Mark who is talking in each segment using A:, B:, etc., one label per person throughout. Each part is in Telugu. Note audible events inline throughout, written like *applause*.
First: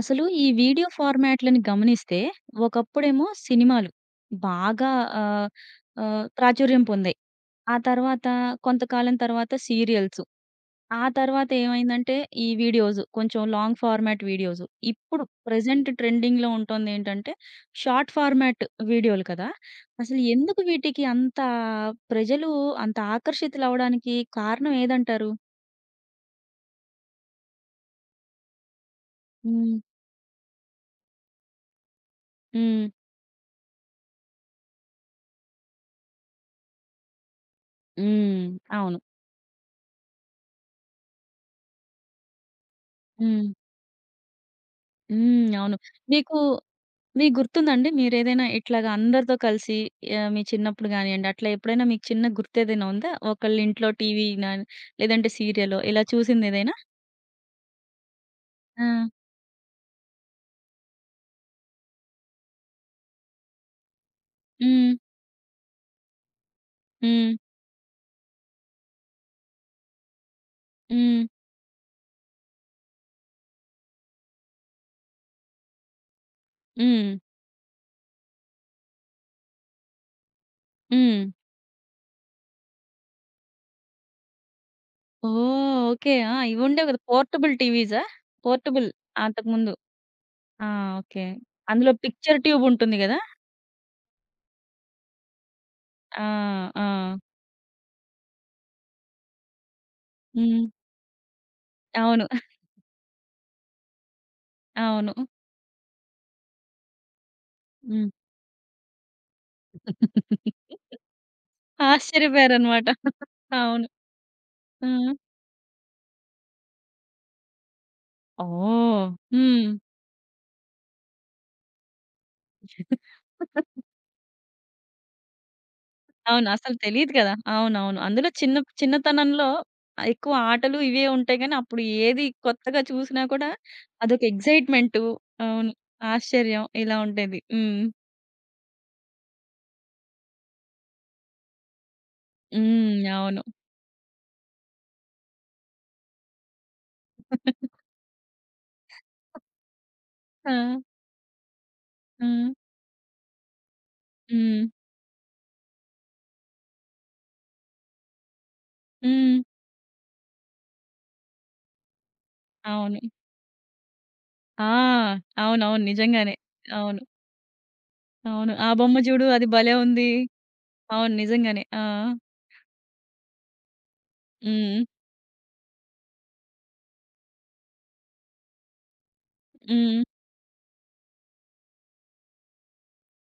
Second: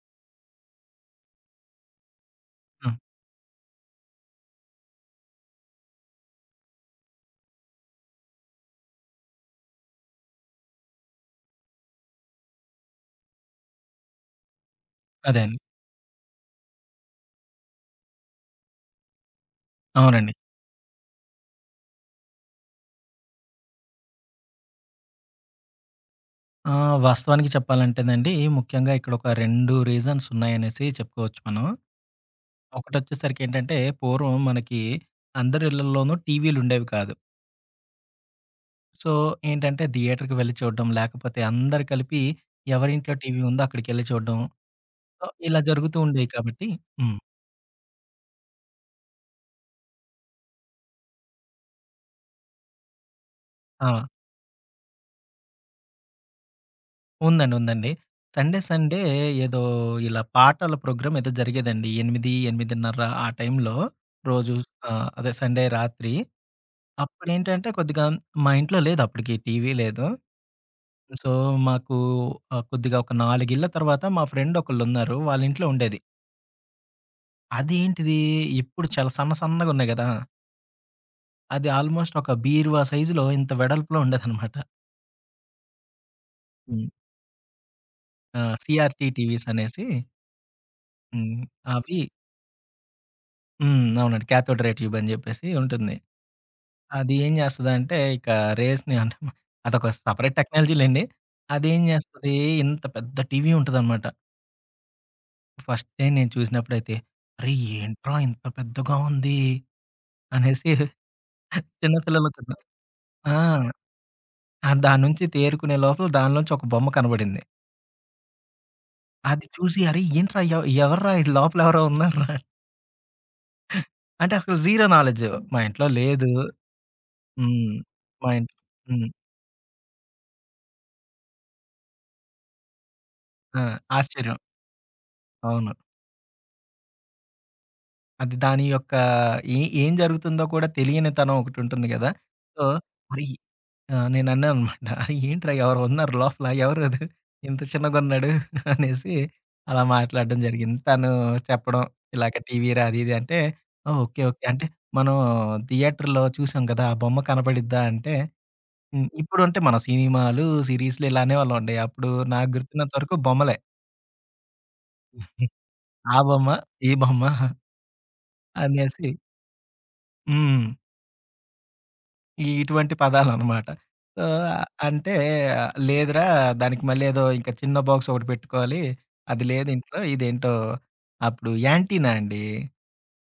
A: అసలు ఈ వీడియో ఫార్మాట్‌లని గమనిస్తే,
B: ఆ!
A: ఒకప్పుడేమో సినిమాలు బాగా ఆహ్, ఆహ్, ప్రాచుర్యం పొందాయి. ఆ తర్వాత కొంతకాలం తర్వాత సీరియల్స్. ఆ తర్వాత ఏమైందంటే ఈ వీడియోస్ కొంచెం లాంగ్ ఫార్మాట్ వీడియోస్. ఇప్పుడు
B: అదే అండి.
A: ప్రెజెంట్ ట్రెండింగ్‌లో ఉంటోందేంటంటే షార్ట్ ఫార్మాట్ వీడియోలు కదా! అసలు
B: అవునండి.
A: ఎందుకు వీటికి అంత ప్రజలు అంత ఆకర్షితులవ్వడానికి కారణం ఏదంటారు?
B: వాస్తవానికి చెప్పాలంటేనండి, ముఖ్యంగా ఇక్కడ ఒక 2
A: హ్మ్.
B: రీజన్స్ ఉన్నాయనేసి చెప్పుకోవచ్చు మనం.
A: హ్మ్.
B: ఒకటొచ్చేసరికి ఏంటంటే, పూర్వం మనకి అందరి ఇళ్లల్లోనూ టీవీలుండేవి కాదు.
A: హ్మ్. అవును.
B: సో, ఏంటంటే థియేటర్‌కి వెళ్లి చూడడం, లేకపోతే అందరూ కలిపి ఎవరింట్లో టీవీ
A: హ్మ్.
B: ఉందో అక్కడికెళ్లి చూడడం. సో,
A: హ్మ్.
B: ఇలా
A: అవును.
B: జరుగుతూ ఉండేవి
A: మీకు
B: కాబట్టి. హ్మ్.
A: మీకు గుర్తుందండి? మీరేదైనా ఇట్లాగా అందరితో కలిసి మీ చిన్నప్పుడు గానియండి, అట్లా ఎప్పుడైనా మీకు చిన్న గుర్తేదైనా ఉందా? ఒకళ్ళింట్లో
B: ఆ!
A: టీవీనా, లేదంటే సీరియలో ఇలా చూసిందేదైనా?
B: ఉందండి. సండే,
A: ఆ!
B: సండే ఏదో ఇలా పాటల ప్రోగ్రామ్ ఏదో జరిగేదండి. 8, 8:30 ఆ టైంలో రోజు.
A: హ్మ్.
B: అదే సండే రాత్రి
A: హ్మ్.
B: అప్పుడేంటంటే కొద్దిగా మా ఇంట్లో లేదు, అప్పటికి టీవీ లేదు.
A: హ్మ్.
B: సో, మాకు కొద్దిగా ఒక 4 ఇళ్ల తర్వాత మా ఫ్రెండ్ ఒకళ్ళున్నారు. వాళ్ళ ఇంట్లో ఉండేది.
A: హ్మ్.
B: అదేంటిది ఎప్పుడు చాలా సన్న సన్నగున్నాయి గదా!
A: హ్మ్.
B: అది ఆల్మోస్ట్ ఒక బీరువా సైజులో ఇంత వెడల్పులో ఉండేదనమాట.
A: ఓహ్! ఓకే. ఆ! ఇవుండేవి
B: హ్మ్.
A: కదా! పోర్టబుల్ టీవీసా?
B: ఆ!
A: పోర్టబుల్
B: సీఆర్‌టీ టీవీస్
A: అంతకుముందు.
B: అనేసి.
A: ఆ! ఓకే.
B: హ్మ్.
A: అందులో
B: అవి.
A: పిక్చర్ ట్యూబ్ ఉంటుంది గదా!
B: హ్మ్. అవునండి. కాథోడ్ రే ట్యూబ్ అని జెప్పేసి ఉంటుంది.
A: ఆ!
B: అది
A: ఆ!
B: ఏం జేస్తదంటే ఇక రేస్‌ని అంటే అదొక సెపరేట్
A: హ్మ్.
B: టెక్నాలజీ లెండి. అదేం
A: అవును.
B: జేస్తది, ఇంత పెద్ద టీవీ ఉంటదనమాట.
A: అవును.
B: ఫస్ట్ టైమ్ నేను చూసినప్పుడైతే, "అరే!
A: హ్మ్.
B: ఏంట్రా ఇంత పెద్దగా ఉంది"
A: *laughs*
B: అనేసి చిన్న పిల్లలకున్న.
A: ఆశ్చర్యపోయారనమాట.
B: ఆ!
A: అవును.
B: ఆ
A: ఆ!
B: దాని నుంచి తేరుకునే లోపల దానిలోంచి ఒక బొమ్మ కనబడింది.
A: ఓహ్!
B: అది
A: హ్మ్.
B: చూసి, "అరే! ఏంట్రా ఎ ఎవర్రా ఈడ లోపల ఎవరో ఉన్నార్రా" అంటే అసలు జీరో నాలెడ్జ్. మా ఇంట్లో లేదు.
A: అవును. అసలు తెలీదు కదా!
B: హ్మ్.
A: అవునవును. అందులో
B: మా
A: చిన్న
B: ఇంట్లో. హ్మ్.
A: చిన్నతనంలో ఎక్కువ ఆటలు ఇవే ఉంటాయి గానీ, అప్పుడు ఏది కొత్తగా చూసినా కూడా
B: ఆ!
A: అదొక
B: ఆశ్చర్యం.
A: ఎక్సైట్‌మెంటు. అవును.
B: అవును.
A: ఆశ్చర్యం ఇలా ఉండేది. హ్మ్.
B: అది దాని యొక్క ఏం జరుగుతుందో కూడా తెలియనితనం ఒకటుంటుంది గదా! సో,
A: హ్మ్.
B: మరి
A: అవును.
B: ఆ! నేనన్నాననమాట. "ఏంట్రా ఎవరో ఉన్నారు లోపల, ఎవరది? ఇంత చిన్నగున్నాడు" *laughs* అనేసి అలా మాట్లాడడం
A: ఆ!
B: జరిగింది. తను చెప్పడం
A: ఆ!
B: ఇలాగ టీవీ‌రా అది ఇది అంటే, "ఓహ్! ఓకే. ఓకే.
A: హ్మ్.
B: అంటే మనం థియేటర్‌లో చూసాం కదా! ఆ బొమ్మ కనపడిద్దా?" అంటే, హ్మ్.
A: హ్మ్.
B: ఇప్పుడంటే మనం సినిమాలు, సీరీస్‌లు ఇలా అనేవాళ్ళమండి. అప్పుడు నాకు గుర్తున్నంత
A: అవును.
B: వరకు బొమ్మలే.
A: ఆ! అవునవును.
B: ఆ
A: నిజంగానే.
B: బొమ్మ, ఈ
A: అవును.
B: బొమ్మ
A: అవును. ఆ బొమ్మ
B: అనేసి.
A: చూడు అది భలే ఉంది.
B: హ్మ్.
A: అవును. నిజంగానే. ఆ!
B: ఈ ఇటువంటి పదాలనమాట. సో,
A: హ్మ్.
B: అంటే లేదురా, దానికి మళ్ళీ ఏదో ఇంకా చిన్న బాక్స్ ఒకటి పెట్టుకోవాలి. అది లేదు ఇంట్లో
A: హ్మ్.
B: ఇదేంటో, అప్పుడు యాంటీనా అండి.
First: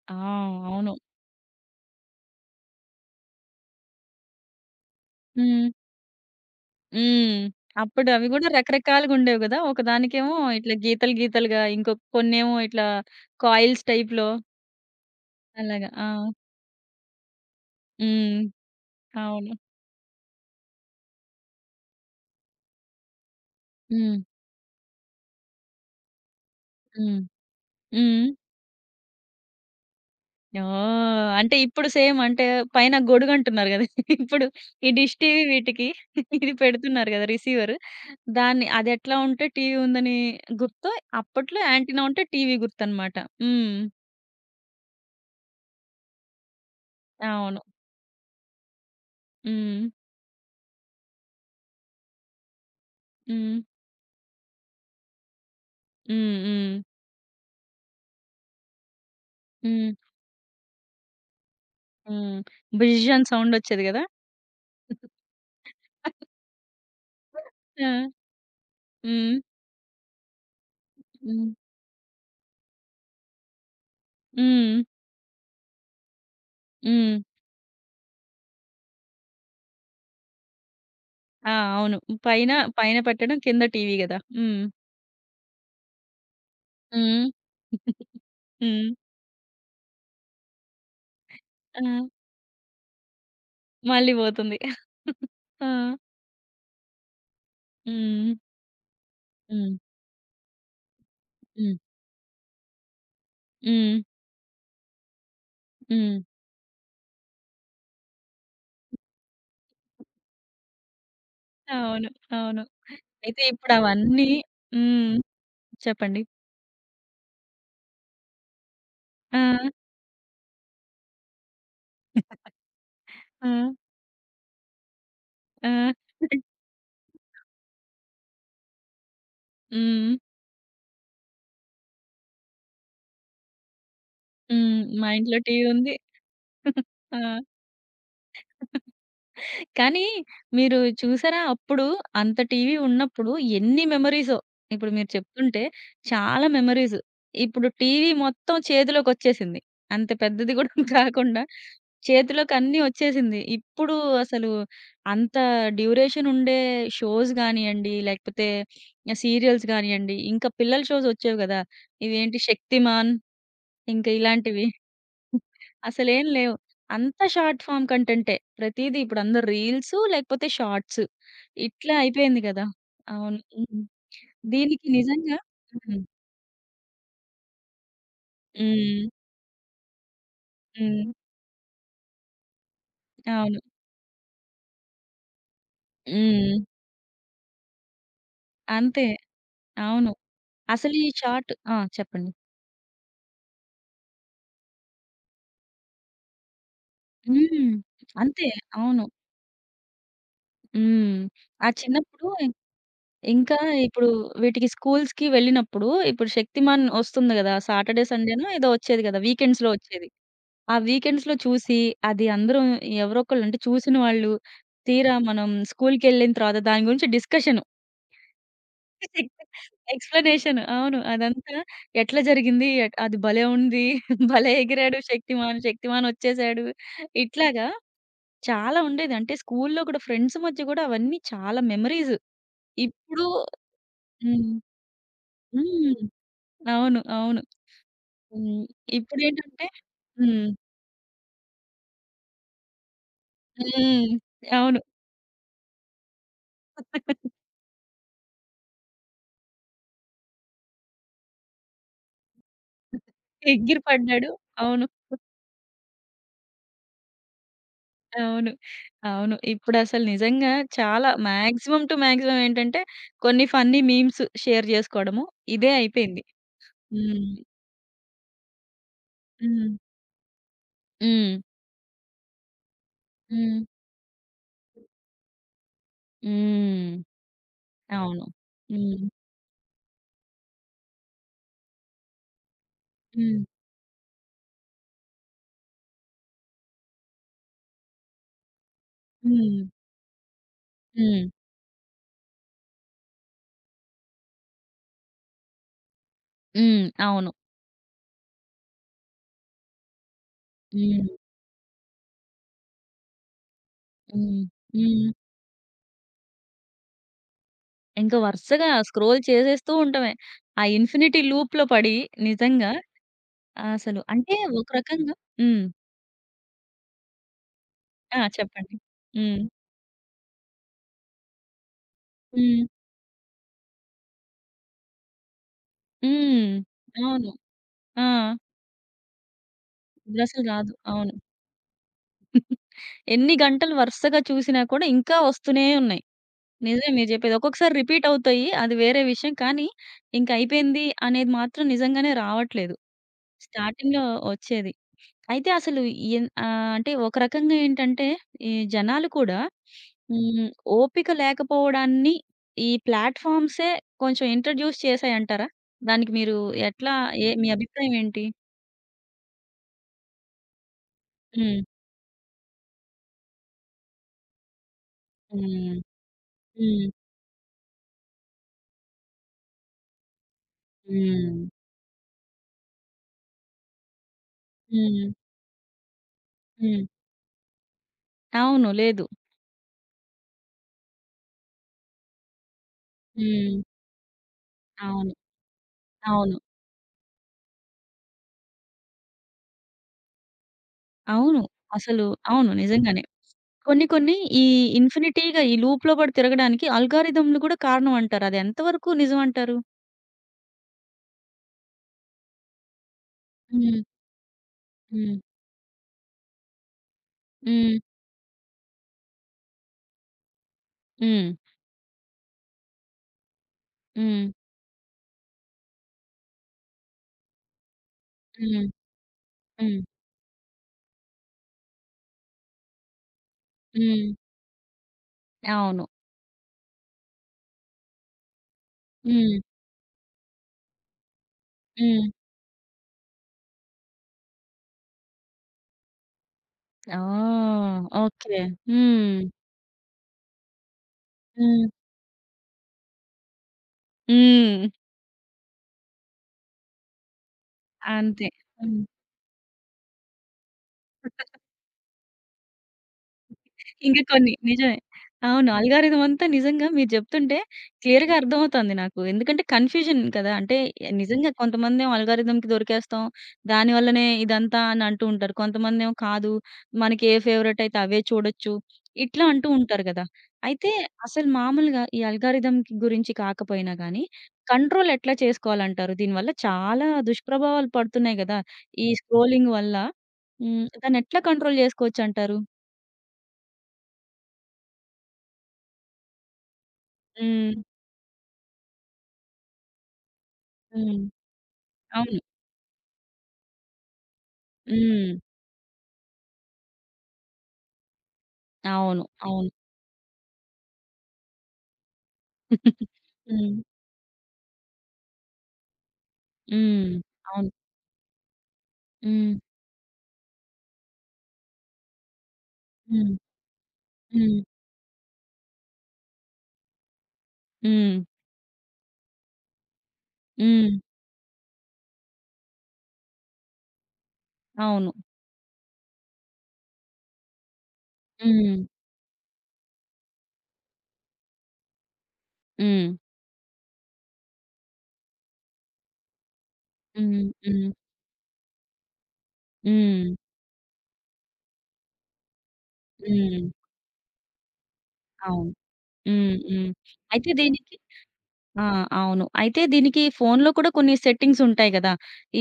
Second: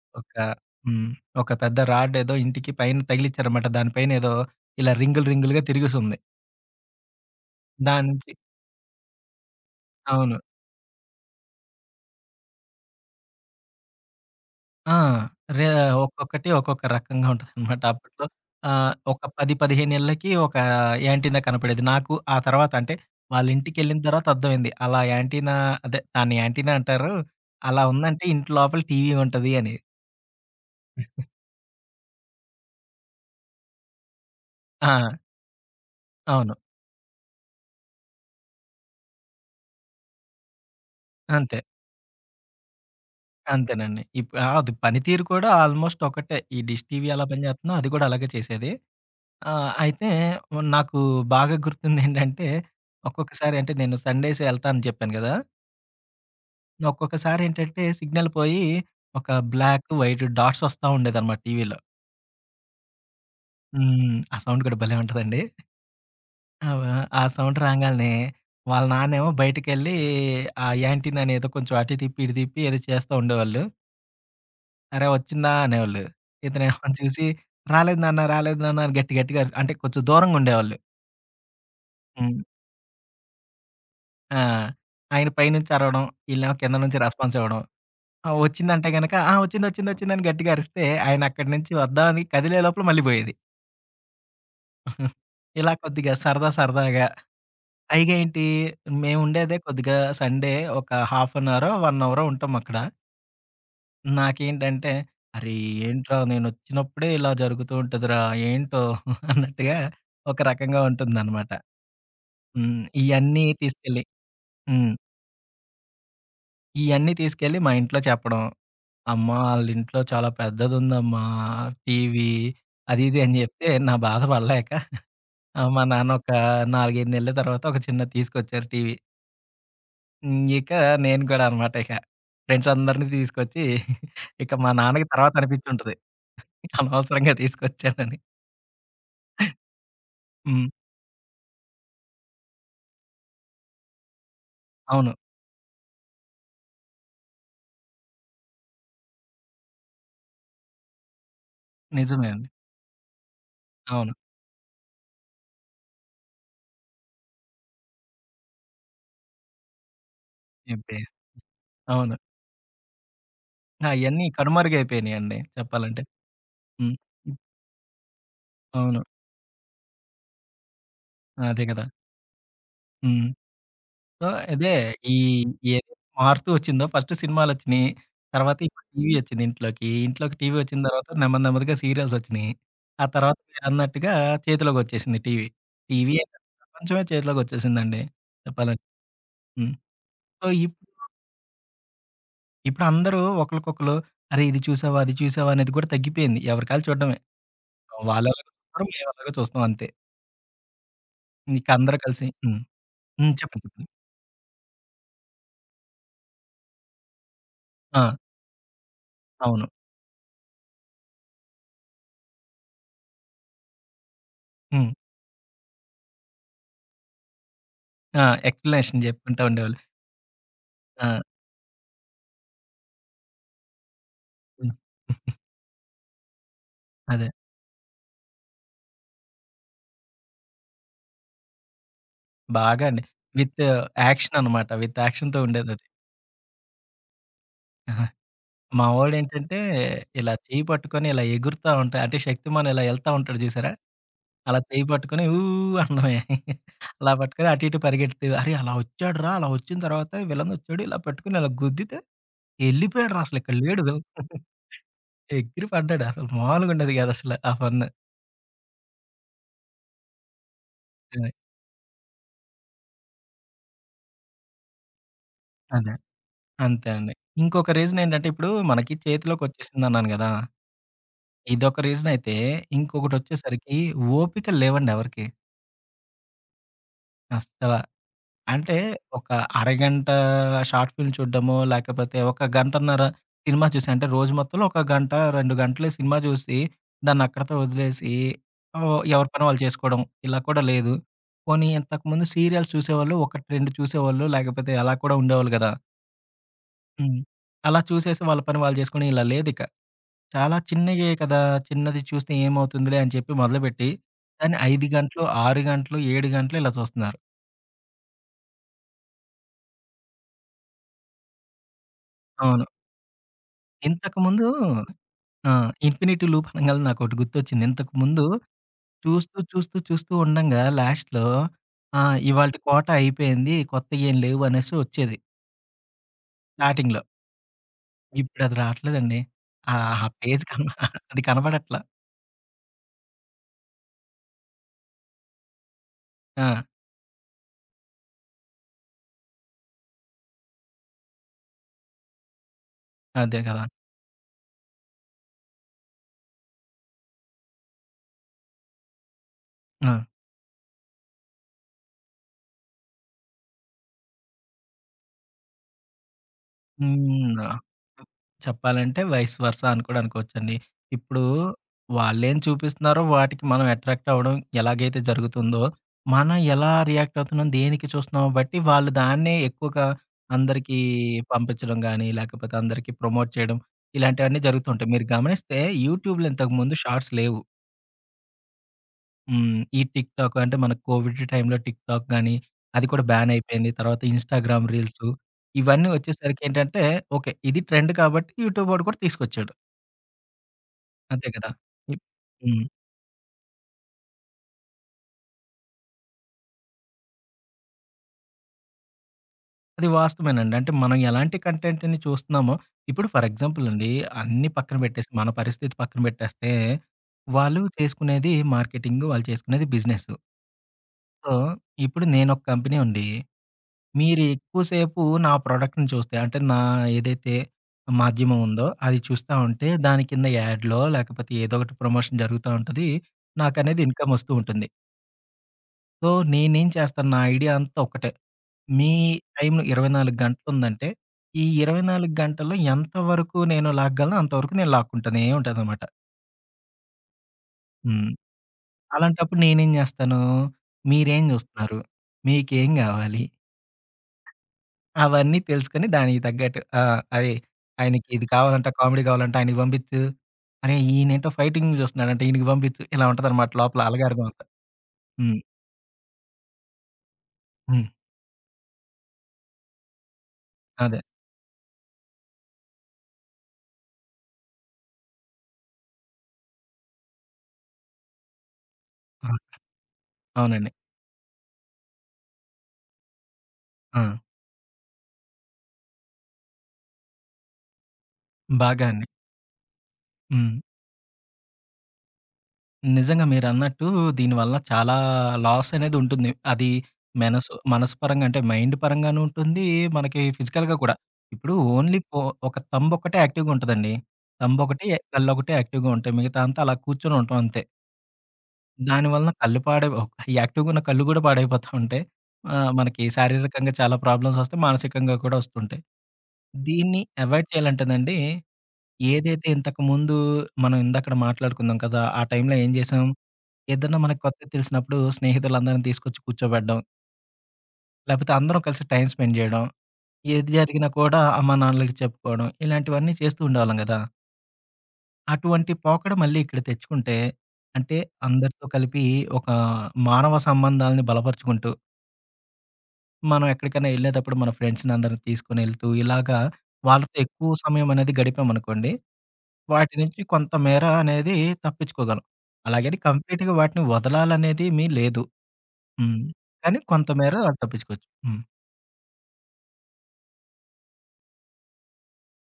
A: ఆ!
B: ఒక.
A: అవును.
B: హ్మ్. ఒక పెద్ద రాడ్ ఏదో ఇంటికి పైన తగిలిచ్చారన్నమాట. దాని పైన ఏదో ఇలా రింగులు రింగులుగా
A: హ్మ్.
B: తిరుగుతుంది.
A: హ్మ్.
B: దాని
A: అప్పుడు అవి
B: నుంచి
A: గూడా రకరకాలుగుండేవి గదా! ఒకదానికేమో
B: అవును.
A: ఇట్లా గీతలు గీతలుగా, ఇంకొ కొన్నేమో ఇట్లా కాయిల్స్ టైప్‌లో
B: ఆ! రే
A: అలాగా. ఆ!
B: ఒక్కొక్కటి ఒక్కొక్క రకంగా ఉంటదనమాట. అప్పట్లో
A: హ్మ్.
B: ఒక
A: అవును.
B: 10, 15 ఏళ్ళకి ఒక యాంటీనా కనపడేది. నాకు ఆ తర్వాత అంటే వాళ్ళ ఇంటికెళ్ళిన
A: హ్మ్.
B: తర్వాత అర్థమైంది. అలా యాంటీనా, అదే దాన్ని యాంటీనా అంటారు.
A: హ్మ్.
B: అలా ఉందంటే
A: హ్మ్.
B: ఇంటి లోపల టీవీ ఉంటది అని.
A: ఓహ్! అంటే ఇప్పుడు సేమ్ అంటే పైన గొడుగంటున్నారు గదా! *laughs* ఇప్పుడు ఈ
B: ఆ!
A: డిష్ టీవీ వీటికి ఇది
B: అవును.
A: పెడుతున్నారు గదా! రిసీవర్. దాన్ని అదెట్లా ఉంటే టీవీ ఉందని గుర్తో,
B: అంతే.
A: అప్పట్లో యాంటీనా ఉంటే టీవీ గుర్తనమాట. హ్మ్.
B: అంతేనండి. ఆ! అది పనితీరు కూడా ఆల్మోస్ట్ ఒకటే. ఈ డిష్ టీవీ ఎలా
A: అవును.
B: పనిచేస్తుందో అది కూడా అలాగే చేసేది. ఆ!
A: హ్మ్.
B: అయితే నాకు బాగా గుర్తుందేంటంటే, ఒక్కొక్కసారి
A: హ్మ్.
B: అంటే నేను సండేస్ ఎళ్తా అని చెప్పాను గదా!
A: హ్మ్. హ్మ్.
B: ఒక్కొక్కసారేంటంటే సిగ్నల్ పోయి, ఒక బ్లాక్,
A: హ్మ్.
B: వైట్ డాట్స్ ఒస్తా ఉండేదనమాట టీవీలో.
A: హ్మ్. బుజ్జ్ అని సౌండొచ్చేది గదా!
B: హ్మ్. ఆ సౌండ్ కూడా భలే ఉంటదండి. అవ ఆ
A: ఆ!
B: సౌండ్ రాంగాల్నే, వాళ్ళ నాన్నేమో
A: హ్మ్.
B: బయటికెళ్ళి ఆ యాంటీనాని
A: హ్మ్.
B: ఏదో కొంచెం అటు తిప్పి, ఇటు తిప్పి ఏదో చేస్తా ఉండేవాళ్ళు.
A: హ్మ్.
B: "అరే! ఒచ్చిందా" అనేవాళ్ళు. ఇతనేమో *laughs*
A: హ్మ్.
B: చూసి, "రాలేదు నాన్న, రాలేదు నాన్న" అని గట్టి గట్టిగా అరిచి అంటే కొంచెం దూరంగుండేవాళ్ళు.
A: ఆ! అవును.
B: హ్మ్.
A: పైన, పైన పెట్టడం కింద టీవీ గదా!
B: ఆ!
A: హ్మ్.
B: ఆయన పైనుంచి అరవడం, ఈళ్ళేమో కింద నుంచి
A: హ్మ్.
B: రెస్పాన్స్ ఇవ్వడం. ఆ! వచ్చిందంటే
A: హ్మ్.
B: గనక, ఆ! వచ్చింది, వచ్చింది, వచ్చిందని గట్టిగా అరిస్తే, ఆయన అక్కడి నుంచి
A: ఆ!
B: వద్దామని కదిలే లోపల మళ్ళీ పోయేది.
A: మళ్ళీ పోతుంది. ఆ!
B: ఇలా కొద్దిగా సరదా సరదాగా. పైగా
A: హ్మ్.
B: ఏంటి, మేముండేదే
A: హ్మ్.
B: కొద్దిగా సండే ఒక హాఫ్ అన్ అవరో,
A: హ్మ్.
B: 1 అవరో ఉంటాం అక్కడ.
A: హ్మ్.
B: నాకేంటంటే, అరే! ఏంట్రా
A: హ్మ్.
B: నేనొచ్చినప్పుడే ఇలా జరుగుతూ ఉంటదిరా, ఏంటో అన్నట్టుగా ఒక రకంగా ఉంటుందనమాట.
A: అవును. అవును.
B: హ్మ్.
A: అయితే
B: ఇయన్నీ తీసుకెళ్ళి
A: ఇప్పుడవన్నీ
B: హ్మ్.
A: హ్మ్. చెప్పండి.
B: ఇయన్నీ తీసుకెళ్ళి మా ఇంట్లో చెప్పడం. అమ్మ,
A: ఆ!
B: ఆళ్ళింట్లో చాలా పెద్దదుందమ్మా టీవీ, అది ఇది అని
A: ఆ!
B: జెప్తే నా బాధ పడలేక ఆ!
A: ఆ!
B: మా నాన్న ఒక 4, 5 నెలల తర్వాత ఒక చిన్నది తీసుకొచ్చారు టీవీ.
A: హ్మ్.
B: హ్మ్. ఇక నేను కూడా అనమాట ఇక. ఫ్రెండ్స్ అందరిని తీసుకొచ్చి ఇక మా
A: హ్మ్. మా
B: నాన్నకి తర్వాత
A: ఇంట్లో టీవీ ఉంది.
B: అనిపిచ్చుంటది, అనవసరంగా
A: ఆ!
B: తీసుకొచ్చానని.
A: కానీ
B: హ్మ్.
A: మీరు చూసారా? అప్పుడు అంత టీవీ ఉన్నప్పుడు ఎన్ని మెమోరీసో. ఇప్పుడు మీరు
B: అవును.
A: చెప్తుంటే చాలా మెమోరీస్. ఇప్పుడు టీవీ మొత్తం చేతిలోకొచ్చేసింది. అంత పెద్దది గూడా *laughs* కాకుండా
B: నిజమే అండి.
A: చేతిలోకి అన్నీ వచ్చేసింది. ఇప్పుడు
B: అవును.
A: అసలు అంత డ్యూరేషన్ ఉండే షోస్ గానియండి, లేకపోతే సీరియల్స్ గానియండి, ఇంకా పిల్లల
B: ఇబ్బే,
A: షోస్ వచ్చేవి గదా!
B: అవును,
A: ఇవేంటి 'శక్తిమాన్' ఇంకా
B: అయన్నీ
A: ఇలాంటివి.
B: కనుమరుగైపోయినియండి చెప్పాలంటే.
A: అసలేం లేవు.
B: హ్మ్.
A: అంతా షార్ట్ ఫార్మ్ కంటెంటే. ప్రతీదీ
B: అవును.
A: ఇప్పుడు అందరూ రీల్సు లేకపోతే షార్ట్స్.
B: అదే గదా!
A: ఇట్లా అయిపోయింది గదా!
B: హ్మ్.
A: అవును. హ్మ్.
B: సో, అదే
A: దీనికి
B: ఈ
A: నిజంగా
B: ఏది
A: హ్మ్.
B: మారుతూ వచ్చిందో, ఫస్ట్ సినిమాలొచ్చినియి. తర్వాత ఇప్పుడు టీవీ
A: హ్మ్.
B: ఒచ్చింది ఇంట్లోకి. ఇంట్లోకి టీవీ ఒచ్చిన తర్వాత
A: హ్మ్.
B: నెమ్మది నెమ్మదిగా సీరియల్సొచ్చినియి. ఆ తర్వాత
A: అవును.
B: మీరన్నట్టుగా చేతిలోకొచ్చేసింది టీవీ. టీవీయే కాదు,
A: హ్మ్.
B: ప్రపంచమే చేతిలోకొచ్చేసిందండి చెప్పాలంటే.
A: అంతే.
B: హ్మ్.
A: అవును.
B: సో, ఇప్పుడు
A: అసలు ఈ షార్ట్ ఆ! చెప్పండి.
B: ఇప్పుడందరూ ఒకళ్ళకొకళ్ళు అరే! ఇది చూసావా? అది చూసావా? అనేది కూడా తగ్గిపోయింది. ఎవరికాళ్ళు చూడడమే.
A: హ్మ్.
B: వాళ్ళెలాగో
A: అంతే.
B: చూస్తారు,
A: అవును.
B: మేమెలాగో చూస్తాం అంతే.
A: హ్మ్. ఆ
B: ఇంక అందరూ
A: చిన్నప్పుడు
B: కలిసి.
A: ఇం-
B: హ్మ్. హ్మ్.
A: ఇంకా
B: చెప్పండి. చెప్పండి.
A: ఇప్పుడు వీటికి స్కూల్స్‌కి వెళ్ళినప్పుడు ఇప్పుడు 'శక్తిమాన్' ఒస్తుంది గదా!
B: ఆ!
A: సాటర్‌డే, సండేనో ఏదో ఒచ్చేది గదా!
B: అవును.
A: వీకెండ్స్‌లో ఒచ్చేది. ఆ వీకెండ్స్‌లో చూసి అది అందరం ఎవరో ఒకళ్ళు అంటే చూసిన వాళ్ళు,
B: హ్మ్.
A: తీరా మనం స్కూల్‌కెళ్ళిన తర్వాత దాని గురించి డిస్కషను.
B: ఆ! ఎక్స్‌ప్లనేషన్ జెప్పుకుంటా ఉండేవాళ్ళు.
A: ఎక్స్‌ప్లనేషన్ అవును.
B: ఆ!
A: అదంతా ఎట్లా జరిగింది? ఎట్ అది భలే ఉంది. *laughs* భలే
B: హ్మ్.
A: ఎగిరాడు శక్తిమాన్. శక్తిమాన్ వచ్చేసాడు.
B: అదే.
A: ఇట్లాగా చాలా ఉండేది. అంటే స్కూల్‌లో కూడా ఫ్రెండ్స్ మధ్య కూడా అవన్నీ చాలా మెమోరీస్.
B: బాగా అండి.
A: ఇప్పుడు
B: విత్ యాక్షన్
A: హ్మ్.
B: అనమాట. విత్ యాక్షన్‌తో ఉండేదది.
A: హ్మ్. అవును. అవును.
B: *laughs*
A: హ్మ్.
B: మా వోడేంటంటే
A: ఇప్పుడేంటంటే
B: ఇలా
A: హ్మ్.
B: చెయ్యి పట్టుకొని ఇలా ఎగురుతా ఉంటాడు. అంటే 'శక్తిమాన్' ఇలా ఎళ్తా ఉంటాడు చూసారా?
A: హ్మ్.
B: అలా
A: అవును.
B: చెయ్యి పట్టుకొని ఊ అనడమే. అలా పట్టుకొని
A: *laughs*
B: అటు ఇటు పరిగెడితే అరే! అలా వచ్చాడురా! అలా వచ్చిన తర్వాత విలన్ వచ్చాడు. ఇలా పట్టుకొని ఇలా గుద్దితే ఎళ్ళిపోయాడురా! అసలు ఇక్కడ
A: ఎగిరి
B: లేడు *laughs* విలన్.
A: పడ్డాడు. అవును.
B: ఎగిరి పడ్డాడు. అసలు మామూలుగా ఉండేది కాదు అసలు ఆ ఫన్.
A: అవును. అవును. ఇప్పుడసలు నిజంగా చాలా
B: అదే.
A: మాక్సిమమ్ టు మాక్సిమమ్ ఏంటంటే, కొన్ని ఫన్నీ మీమ్స్ షేర్ జేసుకోవడము. ఇదే
B: అదే.
A: అయిపోయింది.
B: అంతే అండి.
A: హ్మ్.
B: ఇంకొక రీజన్ ఏంటంటే, ఇప్పుడు మనకి
A: హ్మ్.
B: చేతిలోకొచ్చేసిందన్నాను గదా!
A: హ్మ్.
B: ఇదొక రీజనయితే,
A: హ్మ్.
B: ఇంకొకటొచ్చేసరికి ఓపికలు లేవండి ఎవరికీ
A: హ్మ్.
B: అస్సల.
A: అవును.
B: అంటే
A: హ్మ్.
B: ఒక అరగంట షార్ట్ ఫిల్మ్ చూడ్డమో, లేకపోతే ఒక గంటన్నర
A: హ్మ్.
B: సినిమా చూసి అంటే రోజు మొత్తంలో ఒక గంట, 2 గంటలు సినిమా చూసి, దాన్నక్కడితో వదిలేసి ఎవరి పని
A: హ్మ్.
B: వాళ్ళు చేసుకోవడం ఇలా కూడా లేదు.
A: హ్మ్.
B: పోనీ ఇంతకుముందు సీరియల్స్ చూసేవాళ్ళు, ఒకటి, 2 చూసేవాళ్ళు, లేకపోతే అలా కూడా ఉండేవాళ్ళు గదా!
A: హ్మ్.
B: హ్మ్.
A: అవును.
B: అలా చూసేసి వాళ్ళ పని వాళ్ళు చేసుకొని ఇలా లేదిక. చాలా
A: హ్మ్.
B: చిన్నయే కదా! చిన్నది చూస్తే ఏమవుతుందిలే అని చెప్పి మొదలుపెట్టి,
A: హ్మ్.
B: దాన్ని 5
A: హ్మ్.
B: గంటలు, 6 గంటలు, 7 గంటలు ఇలా చూస్తున్నారు.
A: ఇంకా వరుసగా స్క్రోల్ చేసేస్తూ ఉంటామే. ఆ ఇన్ఫినిటీ లూప్‌లో పడి
B: అవును.
A: నిజంగా అసలు అంటే
B: ఇంతకుముందు
A: ఒక రకంగా
B: ఆ!
A: హ్మ్.
B: 'ఇన్ఫినిటీ లూప్' అనంగాల్నే నాకోటి గుర్తొచ్చింది.
A: ఆ!
B: ఇంతకుముందు
A: చెప్పండి.
B: చూస్తూ,
A: హ్మ్.
B: చూస్తూ, చూస్తూ ఉండంగా లాస్ట్‌లో ఆ! ఇవాల్టి
A: హ్మ్.
B: కోటా అయిపోయింది, కొత్తయేం లేవు అనేసి ఒచ్చేది
A: హ్మ్.
B: స్టార్టింగ్‌లో.
A: అవును. ఆ!
B: ఇప్పుడది రాట్లేదండి. ఆ! ఆ
A: నిద్రసలు
B: పేజ్ కన
A: రాదు. అవును.
B: అది కనపడట్లా.
A: ఎన్ని గంటలు వరుసగా చూసినా కూడా ఇంకా వస్తూనే ఉన్నాయి.
B: ఆ!
A: నిజమే మీరు చెప్పేది. ఒక్కొక్కసారి రిపీట్ అవుతాయి. అది వేరే విషయం. కానీ ఇంక అయిపోయింది అనేది మాత్రం నిజంగానే రావట్లేదు.
B: అదే కదా!
A: స్టార్టింగ్‌లో వచ్చేది. అయితే అసలు అంటే ఒక రకంగా ఏంటంటే ఈ జనాలు కూడా
B: ఆ!
A: హ్మ్, ఓపిక లేకపోవడాన్ని ఈ ప్లాట్‌ఫార్మ్సే కొంచెం ఇంట్రొడ్యూస్ చేశాయంటారా? దానికి మీరు ఎట్లా ఏ
B: హ్మ్.
A: మీ అభిప్రాయం ఏంటి?
B: చెప్పాలంటే వైస్ వర్సా అని కూడా అనుకోవచ్చండి. ఇప్పుడు
A: హ్మ్.
B: వాళ్ళేం చూపిస్తున్నారో వాటికి మనం అట్రాక్ట్ అవ్వడం ఎలాగైతే జరుగుతుందో,
A: హ్మ్.
B: మనం ఎలా
A: హ్మ్.
B: రియాక్ట్ అవుతున్నాం, దేనికి చూస్తున్నామో బట్టి వాళ్ళు దాన్నే ఎక్కువగా అందరికీ
A: హ్మ్.
B: పంపించడం గానీ, లేకపోతే అందరికీ ప్రమోట్ చేయడం, ఇలాంటివన్నీ జరుగుతుంటాయి. మీరు
A: హ్మ్.
B: గమనిస్తే యూట్యూబ్‌లో ఇంతకుముందు
A: హ్మ్.
B: షార్ట్స్ లేవు.
A: అవును. లేదు.
B: హ్మ్. ఈ టిక్ టాక్ అంటే మనకు కోవిడ్ టైంలో టిక్ టాక్ గాని, అది కూడా బ్యాన్
A: హ్మ్.
B: అయిపోయింది. తర్వాత ఇన్‌స్టాగ్రామ్ రీల్సు
A: అవును.
B: ఇవన్నీ
A: అవును.
B: వచ్చేసరికి ఏంటంటే, ఓకే, ఇది ట్రెండ్ కాబట్టి యూట్యూబ్ వాడు కూడా తీసుకొచ్చాడు. అంతే
A: అవును.
B: కదా!
A: అసలు
B: ఇప్
A: అవును.
B: హ్మ్.
A: నిజంగానే. కొన్ని కొన్ని ఈ ఇన్ఫినిటీగా ఈ లూప్‌లో పడి తిరగడానికి ఆల్గారిథమ్‌లు కూడా కారణం అంటారు. అది ఎంత వరకు నిజం అంటారు?
B: అది వాస్తవేనండి. అంటే మనం ఎలాంటి కంటెంట్‌ని చూస్తున్నామో, ఇప్పుడు ఫర్ ఎగ్జాంపుల్
A: హ్మ్.
B: అండి అన్నీ పక్కన పెట్టేసి
A: హ్మ్.
B: మన పరిస్థితి పక్కన పెట్టేస్తే, వాళ్ళు
A: హ్మ్.
B: చేసుకునేది మార్కెటింగ్, వాళ్ళు చేసుకునేది బిజినెస్.
A: హ్మ్.
B: సో, ఇప్పుడు నేనొక కంపెనీ ఉండి మీరు
A: హ్మ్.
B: ఎక్కువ సేపు నా ప్రొడక్ట్‌ని చూస్తే అంటే నా ఏదైతే మాధ్యమం ఉందో
A: హ్మ్.
B: అది చూస్తా ఉంటే
A: హ్మ్.
B: దాని కింద యాడ్‌లో లేకపోతే ఏదో ఒకటి ప్రమోషన్ జరుగుతా ఉంటది. నాకనేది
A: హ్మ్.
B: ఇన్‌కమ్ వస్తూ ఉంటుంది.
A: అవును.
B: సో, నేనేం చేస్తాను, నా ఐడియా అంతా ఒక్కటే. మీ
A: హ్మ్.
B: టైమ్ 24 గంటలుందంటే ఈ
A: హ్మ్.
B: 24 గంటల్లో ఎంత వరకు నేను లాగగలనో అంతవరకు నేను లాక్కుంటానే ఉంటాననమాట.
A: ఓహ్!
B: హ్మ్.
A: ఓకే. హ్మ్.
B: అలాంటప్పుడు నేనేం జేస్తాను, మీరేం
A: హ్మ్.
B: జూస్తున్నారు? మీకేం గావాలి?
A: హ్మ్.
B: అవన్నీ తెలుసుకొని దానికి తగ్గట్టు ఆ! అది ఆయనకి ఇది
A: అంతే.
B: కావాలంట,
A: హ్మ్.
B: కామెడీ కావాలంట ఆయనకి పంపించు. అరే! ఈయనేంటో ఫైటింగ్ చూస్తున్నాడంట ఈయనకి పంపించు. ఇలా ఉంటదనమాట లోపల
A: ఇంకా
B: అల్గారిథం
A: కొన్ని
B: అంతా.
A: నిజమే.
B: హ్మ్.
A: అవును. అల్గారిథం అంతా నిజంగా మీరు జెప్తుంటే
B: హ్మ్.
A: క్లియర్‌గా అర్థమవుతుంది నాకు. ఎందుకంటే కన్‌ఫ్యూజన్ కదా! అంటే
B: అదే.
A: నిజంగా కొంతమందేమో అల్గారిథమ్‌కి దొరికేస్తాం. దానివల్లనే ఇదంతా అని అంటూ ఉంటారు. కొంతమందేమో కాదు. మనకి ఏ ఫేవరెట్ అయితే అవే చూడొచ్చు. ఇట్లా
B: ఆ!
A: అంటూ ఉంటారు గదా! అయితే
B: అవునండి.
A: అసలు మామూలుగా ఈ అల్గారిథమ్‌కి గురించి కాకపోయినా
B: ఆ!
A: గానీ, కంట్రోల్ ఎట్లా చేసుకోవాలంటారు? దీనివల్ల చాలా దుష్ప్రభావాలు పడుతున్నాయి గదా! ఈ
B: బాగా అండి.
A: స్క్రోలింగ్ వల్ల.
B: హ్మ్.
A: హ్మ్. దాన్నెట్లా కంట్రోల్ జేసుకోవచ్చంటారు?
B: నిజంగా మీరన్నట్టు దీనివల్ల చాలా లాస్ అనేది ఉంటుంది. అది
A: హ్మ్.
B: మనసు మనసు పరంగా అంటే మైండ్ పరంగాను ఉంటుంది. మనకి ఫిజికల్‌గా కూడా.
A: హ్మ్.
B: ఇప్పుడు ఓన్లీ
A: అవును.
B: ఫో ఒక థంబ్ ఒక్కటే యాక్టివ్‌గా ఉంటదండి. థంబ్ ఒకటి,
A: హ్మ్.
B: కళ్ళొకటి యాక్టివ్‌గా ఉంటాయి. మిగతా అంతా అలా కూర్చొని ఉంటాం అంతే.
A: అవును.
B: దాని వలన
A: అవును.
B: కళ్ళు పాడై ఒక యాక్టివ్‌గున్న కళ్ళు గూడా పాడైపోతా ఉంటాయి. మనకి
A: హ్మ్.
B: శారీరకంగా చాలా ప్రాబ్లమ్స్ వస్తాయి. మానసికంగా కూడా వస్తుంటాయి.
A: హ్మ్.
B: దీన్ని
A: అవును.
B: అవాయిడ్ చేయాలంటేనండి,
A: హ్మ్.
B: ఏదైతే ఇంతకుముందు మనం ఇందాకడ మాట్లాడుకున్నాం కదా! ఆ టైంలో ఏం జేసాం,
A: హ్మ్.
B: ఏదన్నా మనకు
A: హ్మ్.
B: కొత్తది తెలిసినప్పుడు స్నేహితులందరిని తీసుకొచ్చి కూర్చోబెట్టడం,
A: హ్మ్.
B: లేపోతే అందరం కలిసి టైమ్ స్పెండ్ జేయడం, ఏది
A: హ్మ్.
B: జరిగినా కూడా అమ్మానాన్నలకి చెప్పుకోవడం, ఇలాంటివన్నీ చేస్తూ ఉండేవాళ్ళం గదా!
A: అవును.
B: అటువంటి పోకడ మళ్ళీ ఇక్కడ తెచ్చుకుంటే, అంటే
A: హ్మ్.
B: అందరితో కలిపి ఒక మానవ సంబంధాలని బలపరుచుకుంటూ,
A: హ్మ్.
B: మనం ఎక్కడికైనా ఎళ్ళేటప్పుడు మన ఫ్రెండ్స్‌ని అందరిని తీసుకొనెళ్తూ, ఇలాగా వాళ్ళతో
A: హ్మ్.
B: ఎక్కువ
A: హ్మ్.
B: సమయం అనేది గడిపామనుకోండి, వాటి
A: హ్మ్.
B: నుంచి కొంత మేర అనేది తప్పించుకోగలం. అలాగని
A: హ్మ్.
B: కంప్లీట్‌గా వాటిని వదలాలనేదేమీ లేదు.
A: అవును.
B: హ్మ్.
A: హ్మ్. హ్మ్.
B: కానీ
A: అయితే
B: కొంతమేర అది
A: దీనికి
B: తప్పించుకోవచ్చు. హ్మ్.
A: ఆ! అవును. అయితే దీనికి ఫోన్‌లో కూడా కొన్ని సెట్టింగ్స్ ఉంటాయి గదా!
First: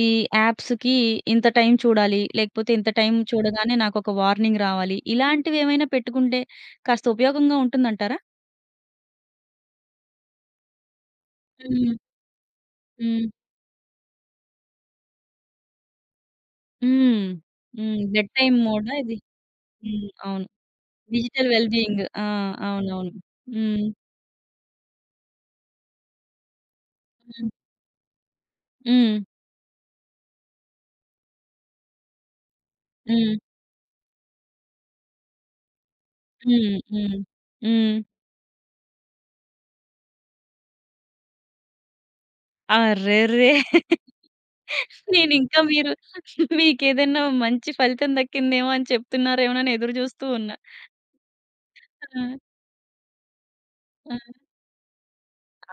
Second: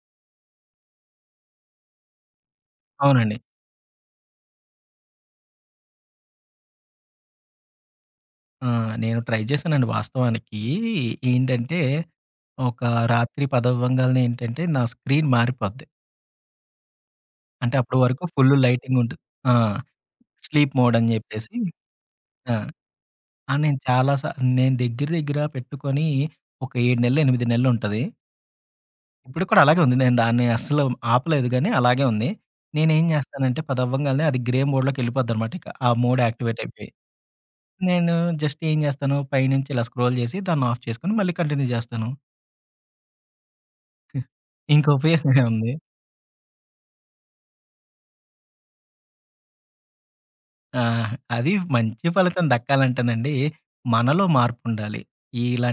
A: ఈ యాప్స్‌కి ఇంత టైం చూడాలి, లేకపోతే ఇంత టైం
B: అవునండి.
A: చూడగానే నాకొక వార్నింగ్ రావాలి. ఇలాంటివేమైనా పెట్టుకుంటే కాస్త ఉపయోగంగా ఉంటుందంటారా?
B: ఆ! నేను ట్రై చేశానండి వాస్తవానికి. ఏంటంటే,
A: హ్మ్.
B: ఒక
A: హ్మ్.
B: రాత్రి పదవ్వంగాల్నే ఏంటంటే, నా స్క్రీన్ మారిపోద్ది.
A: హ్మ్.
B: అంటే అప్పటి
A: హ్మ్.
B: వరకు
A: బెడ్
B: ఫుల్
A: టైమ్ మోడా
B: లైటింగ్
A: ఇది?
B: ఉంటది. ఆ!
A: హ్మ్. అవును.
B: స్లీప్ మోడ్ అని
A: డిజిటల్
B: జెప్పేసి
A: వెల్ బీయింగ్. ఆ!
B: ఆ!
A: అవునవును.
B: ఆ! నేను
A: హ్మ్.
B: చాలా సా నేను దగ్గర దగ్గర పెట్టుకొని ఒక 7 నెలలు, 8
A: హ్మ్.
B: నెలలు ఉంటది.
A: హ్మ్.
B: ఇప్పటికి కూడా అలాగే ఉంది. నేను దాన్ని అస్సలు ఆపలేదు గానీ అలాగే ఉంది. నేనేం
A: హ్మ్.
B: జేస్తానంటే 10 అవ్వంగాల్నే అది గ్రే మోడ్‌లోకెళ్ళిపోద్దనమాట ఇక. ఆ మోడ్ యాక్టివేట్
A: హ్మ్.
B: అయిపోయి.
A: హ్మ్. హ్మ్.
B: నేను జస్ట్ ఏం జేస్తాను, పైనుంచి ఇలా స్క్రోల్ జేసి దాన్ని ఆఫ్ చేసుకొని మళ్ళీ కంటిన్యూ జేస్తాను.
A: అర్రెర్రే!
B: ఇంక ఉపయోగం
A: నేనింకా
B: ఏముంది?
A: మీరు మీకేదైనా మంచి ఫలితం దక్కిందేమో అని చెప్తున్నారేమోనని ఎదురు జూస్తూ ఉన్నా.
B: ఆ! అది మంచి
A: ఆ!
B: ఫలితం దక్కాలంటేనండి,
A: ఆ!
B: మనలో మార్పుండాలి.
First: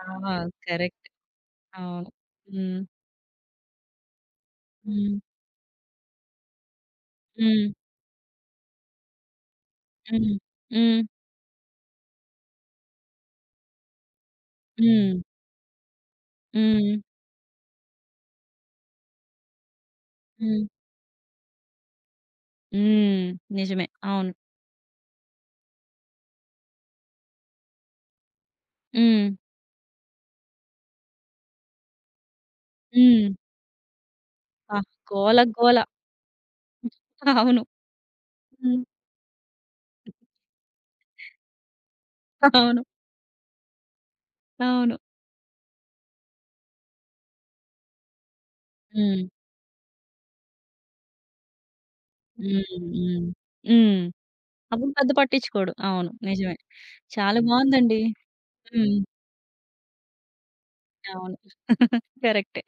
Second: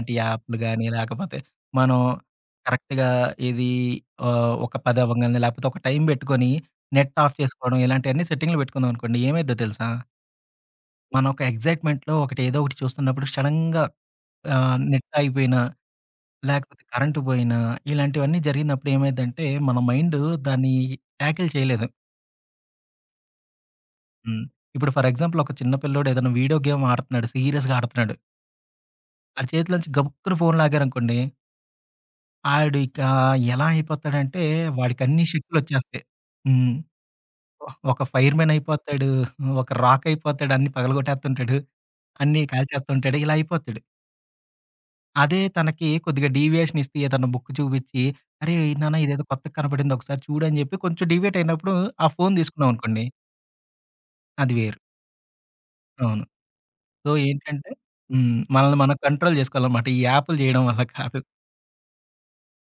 A: ఆ!
B: యాప్‌లు గాని,
A: కరెక్ట్.
B: లేకపోతే మనం
A: అవును. హ్మ్.
B: కరెక్ట్‌గా ఇది ఒక 10
A: హ్మ్.
B: అవ్వంగానే లేకపోతే ఒక టైం పెట్టుకొని, నెట్ ఆఫ్
A: హ్మ్.
B: చేసుకోవడం ఇలాంటియన్నీ సెట్టింగ్‌లు పెట్టుకున్నామనుకోండి, ఏమైద్దో తెలుసా?
A: హ్మ్. హ్మ్.
B: మనం ఒక ఎక్సైట్‌మెంట్‌లో ఒకటి ఏదో ఒకటి చూస్తున్నప్పుడు సడెన్‌గా నెట్
A: హ్మ్.
B: ఆగిపోయినా, లేకపోతే
A: హ్మ్.
B: కరెంట్ పోయినా, ఇలాంటివన్నీ జరిగినప్పుడు ఏమైద్దంటే, మన మైండు
A: హ్మ్.
B: దాన్ని ట్యాకిల్ చేయలేదు.
A: హ్మ్. నిజమే. అవును.
B: హ్మ్. ఇప్పుడు ఫర్ ఎగ్జాంపుల్ ఒక చిన్న పిల్లోడు ఏదైనా వీడియో గేమ్ ఆడుతున్నాడు. సీరియస్‌గా ఆడుతున్నాడు.
A: హ్మ్.
B: ఆడి చేతిలోంచి గబుక్కున ఫోన్ లాగారనుకోండి, ఆడికా
A: హ్మ్.
B: ఎలా అయిపోతాడంటే,
A: అబ్బా!
B: వాడికన్ని
A: గోల గోల.
B: శక్తులొచ్చేస్తాయి. హ్మ్.
A: అవును.
B: ఒక ఫైర్‌మెన్
A: హ్మ్.
B: అయిపోతాడు, ఒక రాక్ అయిపోతాడు, అన్నీ పగలగొట్టేస్తుంటాడు, అన్నీ
A: అవును.
B: కాల్చేస్తుంటాడు, ఇలా అయిపోతాడు.
A: అవును.
B: అదే తనకి కొద్దిగా డీవియేషన్ ఇస్తే ఏదన్నా బుక్ చూపిచ్చి, "అరే! నాన్న
A: హ్మ్.
B: ఇదేదో కొత్తగా కనపడింది ఒకసారి చూడు" అని చెప్పి కొంచెం డీవియేట్ అయినప్పుడు ఆ ఫోన్
A: హ్మ్.
B: తీసుకున్నామనుకోండి,
A: హ్మ్. హ్మ్.
B: అది వేరు.
A: అప్పుడు పెద్ద పట్టించుకోడు. అవును.
B: అవును.
A: నిజమే.
B: సో,
A: చాలా
B: ఏంటంటే
A: బావుందండి.
B: హ్మ్. మనల్ని మనం
A: హ్మ్.
B: కంట్రోల్ జేసుకోవాలనమాట. ఈ యాపులు జేయడం వల్ల కాదు.
A: అవును. *laughs* కరెక్టే.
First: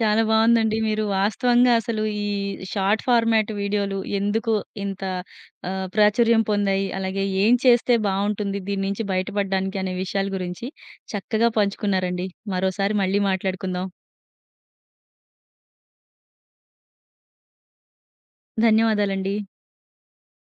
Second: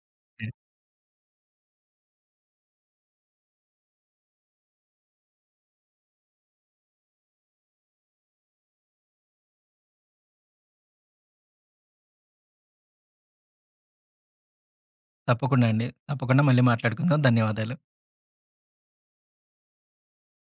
A: చాలా బావుందండి. మీరు వాస్తవంగా అసలు ఈ షార్ట్ ఫార్మాట్ వీడియోలు ఎందుకు ఇంత ప్రాచుర్యం పొందాయి? అలాగే ఏం చేస్తే బావుంటుంది దీని నుంచి బయటపడడానికి అనే విషయాల గురించి చక్కగా పంచుకున్నారండి. మరోసారి మళ్ళీ మాట్లాడుకుందాం.
B: తప్పకుండా అండి. తప్పకుండా మళ్ళీ మాట్లాడుకుందాం. ధన్యవాదాలు.
A: ధన్యవాదాలండి.